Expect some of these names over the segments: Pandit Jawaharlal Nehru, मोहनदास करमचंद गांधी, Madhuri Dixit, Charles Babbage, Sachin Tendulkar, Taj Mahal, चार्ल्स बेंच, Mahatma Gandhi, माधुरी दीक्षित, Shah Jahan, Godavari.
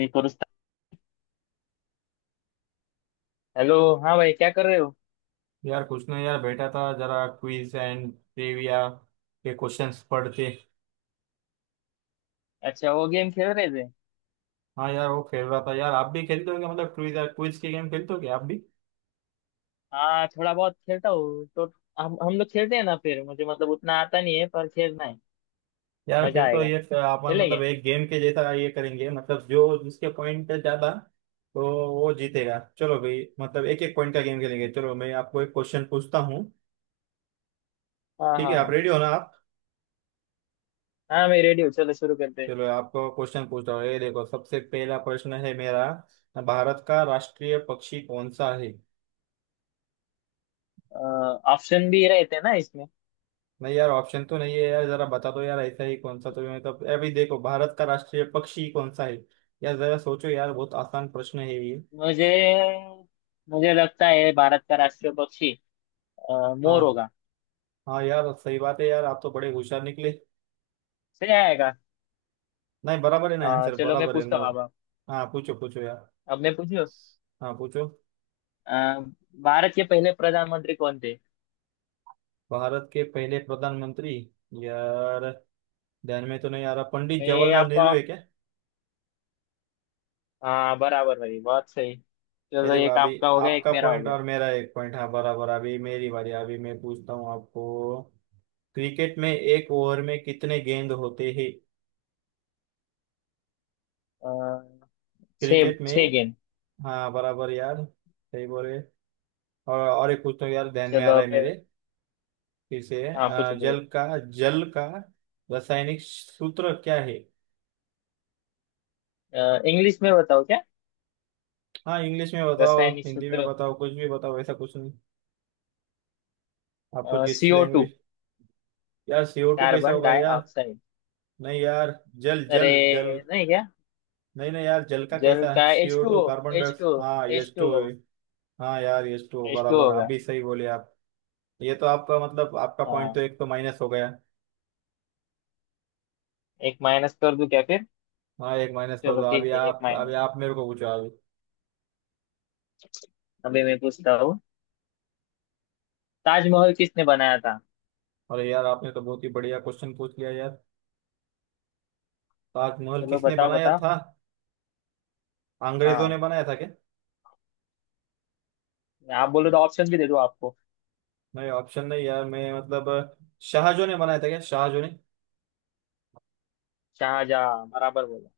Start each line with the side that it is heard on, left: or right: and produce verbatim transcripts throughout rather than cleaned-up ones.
left: निकोरस था। हेलो हाँ भाई क्या कर रहे हो।
right: यार कुछ नहीं यार, बैठा था जरा क्विज एंड ट्रिविया के क्वेश्चंस पढ़ते।
left: अच्छा वो गेम खेल रहे थे।
right: हाँ यार, वो खेल रहा था यार। आप भी खेलते हो क्या? मतलब क्विज, यार क्विज के गेम खेलते हो क्या आप भी?
left: हाँ थोड़ा बहुत खेलता हूँ तो हम हम लोग खेलते हैं ना। फिर मुझे मतलब उतना आता नहीं है पर खेलना है।
right: यार
left: मजा
right: फिर तो
left: आएगा।
right: ये अपन मतलब
left: खेलेंगे।
right: एक गेम के जैसा ये करेंगे, मतलब जो जिसके पॉइंट ज्यादा, तो वो जीतेगा। चलो भाई, मतलब एक एक पॉइंट का गेम खेलेंगे। चलो मैं आपको एक क्वेश्चन पूछता हूँ।
left: हाँ
right: ठीक है,
left: हाँ
right: आप
left: हाँ।
right: रेडी हो ना आप?
left: हाँ मैं रेडी हूँ चलो शुरू करते हैं।
right: चलो आपको क्वेश्चन पूछता हूँ, ये देखो सबसे पहला प्रश्न है मेरा। भारत का राष्ट्रीय पक्षी कौन सा है?
left: ऑप्शन भी रहते हैं ना इसमें।
right: नहीं यार, ऑप्शन तो नहीं है यार, जरा बता दो यार ऐसा ही। कौन सा, तो ये मतलब अभी देखो, भारत का राष्ट्रीय पक्षी कौन सा है? यार जरा सोचो यार, बहुत आसान प्रश्न है ये।
left: मुझे मुझे लगता है भारत का राष्ट्रीय पक्षी अ, मोर
right: हाँ।
left: होगा।
right: हाँ यार, सही बात है यार, आप तो बड़े होशियार निकले।
left: सही आएगा।
right: नहीं, बराबर है ना
left: अ,
right: आंसर?
left: चलो मैं
right: बराबर है,
left: पूछता हूँ
right: मोर।
left: अब।
right: हाँ पूछो पूछो यार।
left: अब मैं पूछू।
right: हाँ पूछो,
left: भारत के पहले प्रधानमंत्री कौन थे।
right: भारत के पहले प्रधानमंत्री। यार ध्यान में तो नहीं आ रहा, पंडित
left: मैं
right: जवाहरलाल
left: आपको।
right: नेहरू है क्या?
left: हाँ बराबर भाई बहुत सही।
right: ये
left: चलो
right: देखो
left: एक
right: अभी,
left: आपका हो गया एक
right: आपका
left: मेरा हो
right: पॉइंट
left: गया।
right: और मेरा एक पॉइंट। हाँ बराबर। अभी मेरी बारी, अभी मैं पूछता हूँ आपको। क्रिकेट में एक ओवर में कितने गेंद होते हैं?
left: अ, छः
right: क्रिकेट
left: छः
right: में।
left: गेंद।
right: हाँ बराबर यार, सही बोले। और और एक पूछता हूँ यार, ध्यान में आ
left: चलो
right: रहा
left: अब
right: है
left: मैं-
right: मेरे। फिर से
left: हाँ
right: अ,
left: पूछो पूछो।
right: जल का। जल का रासायनिक सूत्र क्या है?
left: इंग्लिश में बताओ क्या।
right: हाँ इंग्लिश में बताओ,
left: रासायनिक
right: हिंदी में
left: सूत्र।
right: बताओ, कुछ भी बताओ, ऐसा कुछ नहीं। आपको जिस
left: सीओ टू।
right: लैंग्वेज। यार सीओ टू कैसा
left: कार्बन
right: होगा यार?
left: डाइऑक्साइड।
right: नहीं यार, जल
left: अरे
right: जल जल।
left: नहीं क्या।
right: नहीं नहीं यार, जल का
left: जल
right: कैसा
left: का H
right: CO
left: two
right: two,
left: O.
right: Carbon
left: H two
right: dioxide?
left: O.
right: हाँ
left: H
right: H two.
left: Two O.
right: हाँ यार एच टू,
left: एच टू
right: बराबर। आप
left: होगा।
right: भी सही बोले आप। ये तो आपका मतलब आपका पॉइंट तो
left: हाँ।
right: एक तो माइनस हो गया।
left: एक माइनस कर दूं क्या फिर।
right: हाँ एक माइनस कर
left: चलो
right: दो। अभी
left: ठीक है एक
right: आप, अभी
left: माइनस।
right: आप मेरे को पूछो अभी।
left: अभी मैं पूछता हूँ। ताजमहल किसने बनाया था।
right: अरे यार, आपने तो बहुत ही बढ़िया क्वेश्चन पूछ लिया यार। ताजमहल
left: चलो
right: किसने
left: बताओ
right: बनाया
left: बताओ।
right: था? अंग्रेजों ने
left: हाँ।
right: बनाया था क्या?
left: आप बोलो तो ऑप्शन भी दे दूँ आपको।
right: नहीं ऑप्शन नहीं यार, मैं मतलब, शाहजहां ने बनाया था क्या, शाहजहां ने?
left: शाहजहाँ बराबर बोला।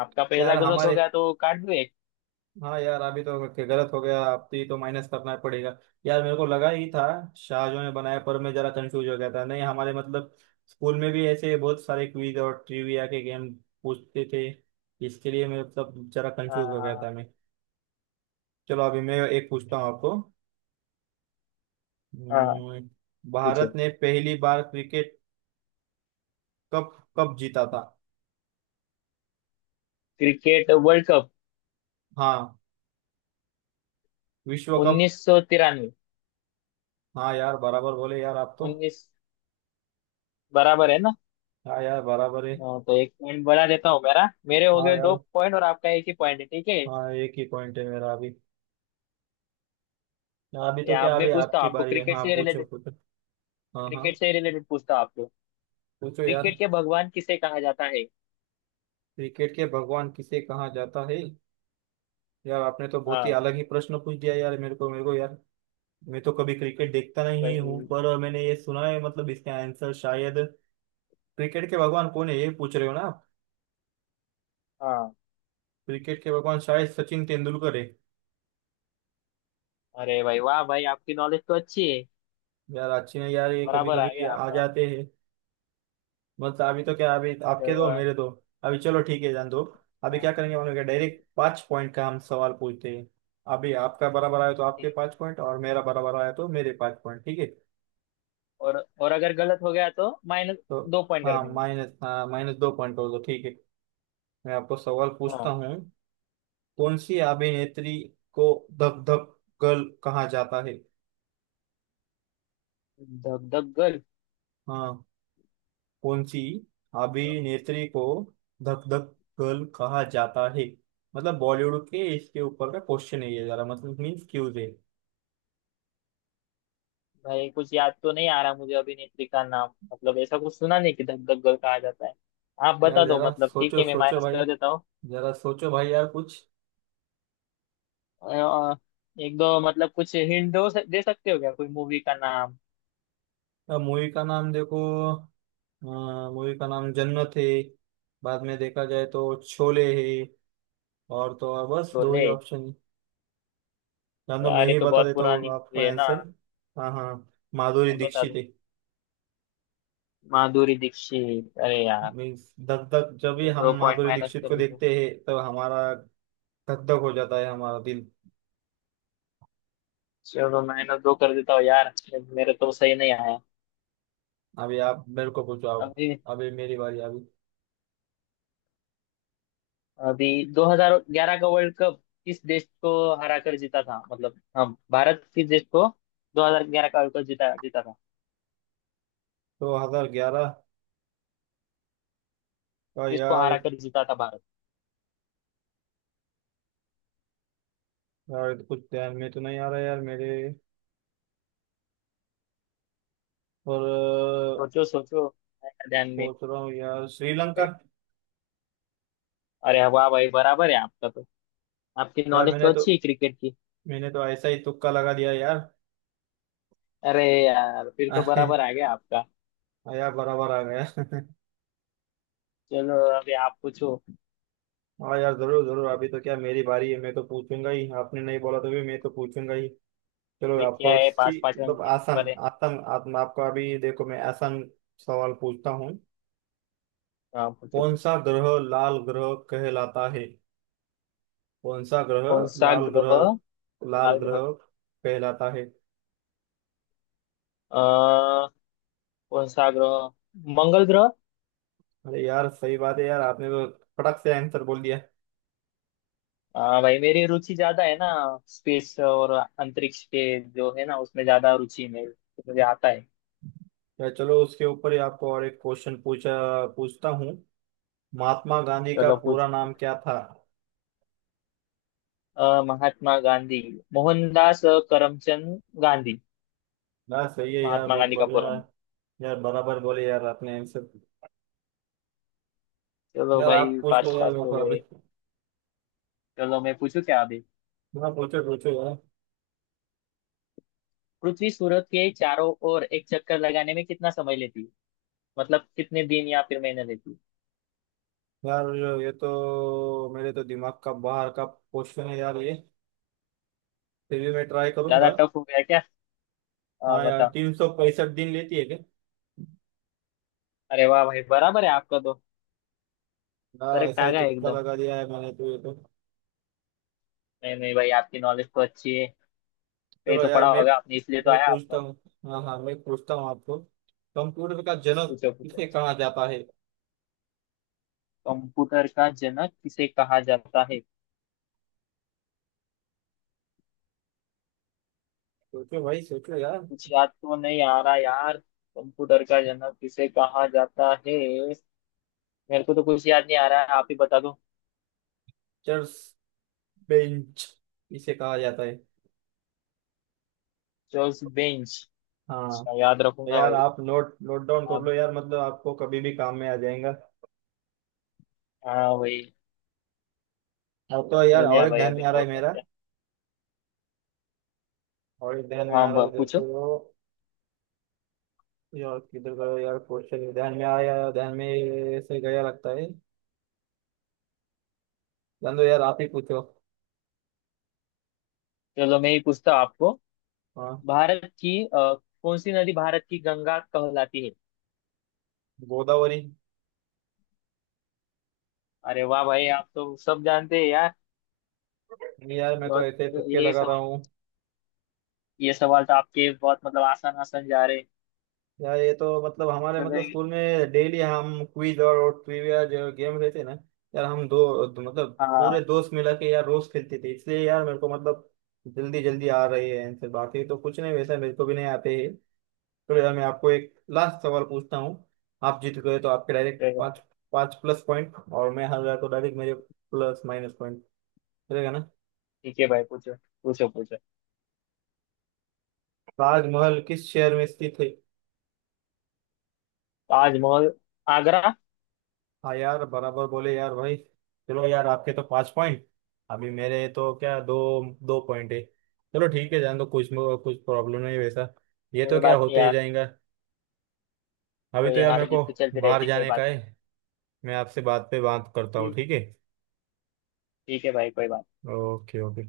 left: आपका पहला
right: यार
left: गलत हो
right: हमारे।
left: गया तो काट दो एक।
right: हाँ यार अभी तो ग- गलत हो गया, अब तो ये तो माइनस करना पड़ेगा। यार मेरे को लगा ही था शाहजहां ने बनाया, पर मैं जरा कंफ्यूज हो गया था। नहीं हमारे मतलब, स्कूल में भी ऐसे बहुत सारे क्विज और ट्रिविया के गेम पूछते थे, इसके लिए मैं मतलब जरा कंफ्यूज हो गया था
left: हाँ।
right: मैं। चलो अभी मैं एक पूछता हूँ आपको।
left: हाँ,
right: हम्म, भारत
left: पूछो।
right: ने पहली बार क्रिकेट कप कब जीता था?
left: Cricket world cup.
right: हाँ विश्व कप।
left: उन्नीस सौ तिरानवे।
right: हाँ यार, बराबर बोले यार आप तो।
left: उन्नीस बराबर है ना।
right: हाँ यार बराबर है।
left: हाँ, तो एक पॉइंट बढ़ा देता हूँ मेरा। मेरे हो
right: हाँ
left: गए दो
right: यार।
left: पॉइंट और आपका एक ही पॉइंट है ठीक है।
right: हाँ, एक ही पॉइंट है मेरा अभी। हाँ, अभी तो
left: या अब
right: क्या, अभी
left: मैं पूछता हूँ
right: आपकी
left: आपको
right: बारी है।
left: क्रिकेट
right: हाँ
left: से
right: पूछो
left: रिलेटेड।
right: कुछ। हाँ
left: क्रिकेट
right: हाँ,
left: से रिलेटेड पूछता हूँ आपको।
right: पूछो यार।
left: क्रिकेट के भगवान किसे कहा जाता है।
right: क्रिकेट के भगवान किसे कहा जाता है? यार आपने तो बहुत ही
left: हाँ
right: अलग ही प्रश्न पूछ दिया यार, मेरे को मेरे को यार। मैं तो कभी क्रिकेट देखता नहीं हूँ,
left: भाई।
right: पर मैंने ये सुना है, मतलब इसका आंसर शायद, क्रिकेट के भगवान कौन है ये पूछ रहे हो ना आप?
left: हाँ।
right: क्रिकेट के भगवान शायद सचिन तेंदुलकर है।
left: अरे भाई वाह भाई आपकी नॉलेज तो अच्छी है।
right: यार अच्छी नहीं यार, ये कभी
left: बराबर आ
right: कभी
left: गया
right: आ
left: आपका।
right: जाते हैं बस। अभी तो क्या, अभी आपके दो,
left: चलो।
right: मेरे दो। अभी चलो ठीक है जान दो। अभी
left: हाँ,
right: क्या करेंगे, हम लोग डायरेक्ट पांच पॉइंट का हम सवाल पूछते हैं। अभी आपका बराबर आया तो आपके
left: ठीक है।
right: पांच पॉइंट, और मेरा बराबर आया तो मेरे पांच पॉइंट, ठीक है?
left: और और अगर गलत हो गया तो माइनस
right: तो
left: दो पॉइंट कर
right: हाँ
left: देंगे।
right: माइनस, हाँ माइनस दो पॉइंट हो तो ठीक है। मैं आपको सवाल पूछता
left: हाँ।
right: हूँ। कौन सी अभिनेत्री को धक धक गर्ल कहा जाता है?
left: धक धक गर्ल।
right: हाँ, कौन सी अभिनेत्री को धक धक गर्ल कहा जाता है? मतलब बॉलीवुड के, इसके ऊपर का क्वेश्चन है ये, जरा मतलब मीन्स क्यूज है।
left: भाई कुछ याद तो नहीं आ रहा मुझे अभिनेत्री का नाम मतलब ऐसा कुछ सुना नहीं कि धक धक गर्ल कहा जाता है। आप
right: यार
left: बता दो
right: जरा
left: मतलब ठीक
right: सोचो
left: है मैं
right: सोचो
left: माइनस
right: भाई,
left: कर देता हूँ।
right: जरा सोचो भाई यार कुछ।
left: अ, एक दो मतलब कुछ हिंट दो दे सकते हो क्या कोई मूवी का नाम।
right: मूवी का नाम देखो, मूवी का नाम जन्नत है, बाद में देखा जाए तो शोले है, और तो और बस
left: तो
right: दो
left: ले।
right: ही ऑप्शन, या तो मैं
left: यार ये
right: ही
left: तो
right: बता
left: बहुत
right: देता हूँ
left: पुरानी
right: आपको
left: मूवी है ना।
right: आंसर। हाँ हाँ, माधुरी
left: अब बता
right: दीक्षित
left: दो।
right: है।
left: माधुरी दीक्षित अरे यार।
right: मीन्स धक धक, जब भी
left: चलो
right: हम
left: दो पॉइंट
right: माधुरी
left: माइनस
right: दीक्षित
left: कर
right: को
left: देता हूँ।
right: देखते हैं तब हमारा धक धक हो जाता है हमारा दिल।
left: चलो माइनस दो कर देता हूँ यार। मेरे तो सही नहीं आया।
right: अभी आप मेरे को पूछो आप।
left: अभी।
right: अभी मेरी बारी अभी।
left: अभी। दो हज़ार ग्यारह का वर्ल्ड कप किस देश को हरा कर जीता था मतलब हाँ। भारत किस देश को दो हज़ार ग्यारह का वर्ल्ड कप जीता जीता था।
right: दो हज़ार ग्यारह का
left: किसको
right: यार।
left: हरा कर जीता था भारत।
right: यार ये तो कुछ ध्यान में तो नहीं आ रहा यार मेरे। और अ,
left: सोचो सोचो। आया ध्यान में।
right: सोच रहा हूँ यार, श्रीलंका।
left: अरे वाह भाई बराबर है आपका तो। आपकी
right: यार
left: नॉलेज तो
right: मैंने तो
left: अच्छी है क्रिकेट की।
right: मैंने तो ऐसा ही तुक्का लगा दिया यार।
left: अरे यार फिर तो बराबर आ गया आपका।
right: यार बराबर आ गया।
left: चलो अभी आप पूछो।
right: हाँ यार जरूर जरूर, अभी तो क्या, मेरी बारी है, मैं तो पूछूंगा ही, आपने नहीं बोला तो भी मैं तो पूछूंगा ही। चलो
left: अभी क्या
right: आपको
left: है
right: सी
left: पांच पांच रंग
right: मतलब
left: के
right: आसान
left: नंबर है।
right: आसान। आप, आपको अभी देखो मैं आसान सवाल पूछता हूँ।
left: हाँ पूछो।
right: कौन सा ग्रह लाल ग्रह कहलाता है? कौन सा ग्रह,
left: कौन सा
right: लाल ग्रह,
left: ग्रह
right: लाल
left: लाल ग्रह।
right: ग्रह कहलाता है?
left: अ, कौन सा ग्रह मंगल ग्रह।
right: अरे यार सही बात है यार, आपने तो फटक से आंसर बोल दिया।
left: हाँ भाई मेरी रुचि ज्यादा है ना स्पेस और अंतरिक्ष के जो है ना उसमें ज्यादा रुचि है मेरी तो मुझे आता है।
right: यार चलो उसके ऊपर ही आपको और एक क्वेश्चन पूछा, पूछता हूँ। महात्मा गांधी का
left: चलो
right: पूरा
left: पूछो
right: नाम
left: पूछो।
right: क्या था?
left: अ, महात्मा गांधी मोहनदास करमचंद गांधी।
right: यार सही है यार,
left: महात्मा
right: बहुत
left: गांधी का
right: बढ़िया
left: पूरा
right: है।
left: नाम।
right: यार बराबर बोले यार, आपने आंसर।
left: चलो
right: यार आप
left: भाई
right: पूछ
left: पास
right: लो यार
left: पास
right: मेरे
left: हो
right: को अभी।
left: गए। चलो मैं पूछू क्या अभी।
right: हाँ पूछो पूछो
left: पृथ्वी सूरज के चारों ओर एक चक्कर लगाने में कितना समय लेती है। मतलब कितने दिन या फिर महीने लेती है।
right: यार। यार ये तो मेरे तो दिमाग का बाहर का क्वेश्चन है यार ये। फिर भी मैं ट्राई
left: ज्यादा
right: करूंगा।
left: टफ हो गया क्या। अ,
right: हाँ यार
left: बताओ।
right: तीन सौ पैंसठ दिन लेती है क्या?
left: अरे वाह भाई बराबर है आपका तो।
right: यार
left: करेक्ट
right: ऐसा
left: आ
right: ही
left: गया
right: तुक्का
left: एकदम।
right: लगा दिया है मैंने तो ये तो।
left: नहीं नहीं भाई आपकी नॉलेज तो अच्छी है। ये
right: चलो
left: तो
right: यार
left: पढ़ा
right: मैं
left: होगा आपने इसलिए तो
right: मैं
left: आया
right: पूछता
left: आपका।
right: हूँ। हाँ हाँ मैं पूछता हूँ आपको। कंप्यूटर का जनक
left: पूछो पूछो।
right: किसे कहा जाता है?
left: कंप्यूटर का जनक किसे कहा जाता है।
right: सोचो भाई सोचो यार,
left: कुछ याद तो नहीं आ रहा यार कंप्यूटर का जनक किसे कहा जाता है। मेरे को तो कुछ याद नहीं आ रहा है आप ही बता दो।
right: चर्च बेंच किसे कहा जाता है।
left: चार्ल्स बेंच। अच्छा,
right: हाँ।
left: याद रखूंगा
right: यार
left: भाई।
right: आप नोट नोट डाउन कर
left: आप।
right: लो यार, मतलब आपको कभी भी काम में आ जाएगा।
left: हाँ भाई।
right: और तो यार
left: कर
right: और
left: लिया
right: एक
left: भाई
right: ध्यान
left: अभी
right: में आ रहा है
left: नोट कर
right: मेरा।
left: लिया।
right: और एक ध्यान में
left: हाँ
right: आ रहा
left: ब-
right: है
left: पूछो।
right: देखो। यार किधर गया यार क्वेश्चन, ध्यान में आया, ध्यान में ऐसे गया लगता है। जान दो यार, आप ही पूछो।
left: चलो मैं ही पूछता हूँ आपको।
right: हाँ
left: भारत की अ, कौन सी नदी भारत की गंगा कहलाती है।
right: गोदावरी।
left: अरे वाह भाई आप तो सब जानते हैं यार।
right: नहीं यार, मैं तो
left: बहुत।
right: ऐसे तुक्के
left: ये
right: लगा रहा
left: सवाल।
right: हूँ।
left: ये सवाल तो आपके बहुत मतलब आसान आसान जा रहे हैं।
right: यार ये तो मतलब हमारे
left: चलो
right: मतलब
left: ये-
right: स्कूल में डेली हम क्विज और, और ट्रिविया जो गेम रहते हैं ना, यार हम दो, दो मतलब पूरे
left: हाँ।
right: दोस्त मिला के यार रोज खेलते थे, इसलिए यार मेरे को मतलब जल्दी जल्दी आ रही है आंसर, बाकी तो कुछ नहीं वैसा मेरे को भी नहीं आते हैं। तो यार मैं आपको एक लास्ट सवाल पूछता हूँ। आप जीत गए तो आपके डायरेक्ट
left: चलो,
right: पाँच, पाँच प्लस पॉइंट, और मैं हार गया तो डायरेक्ट मेरे प्लस माइनस पॉइंट रहेगा ना।
left: ठीक है भाई पूछो पूछो पूछो।
right: ताजमहल किस शहर में स्थित है?
left: ताजमहल। आगरा।
right: हाँ यार बराबर बोले यार भाई। चलो यार, आपके तो पांच पॉइंट, अभी मेरे तो क्या दो दो पॉइंट है। चलो ठीक है जान दो, कुछ कुछ प्रॉब्लम नहीं वैसा, ये तो
left: कोई
right: क्या
left: बात नहीं
right: होते ही
left: यार।
right: जाएगा। अभी
left: वो
right: तो
left: ये
right: यार मेरे
left: हार
right: को
left: जीत तो चलती
right: बाहर
left: रहती कोई
right: जाने का
left: बात नहीं।
right: है। मैं आपसे बात पे बात करता हूँ
left: ठीक।
right: ठीक है?
left: ठीक है भाई कोई बात।
right: Okay okay.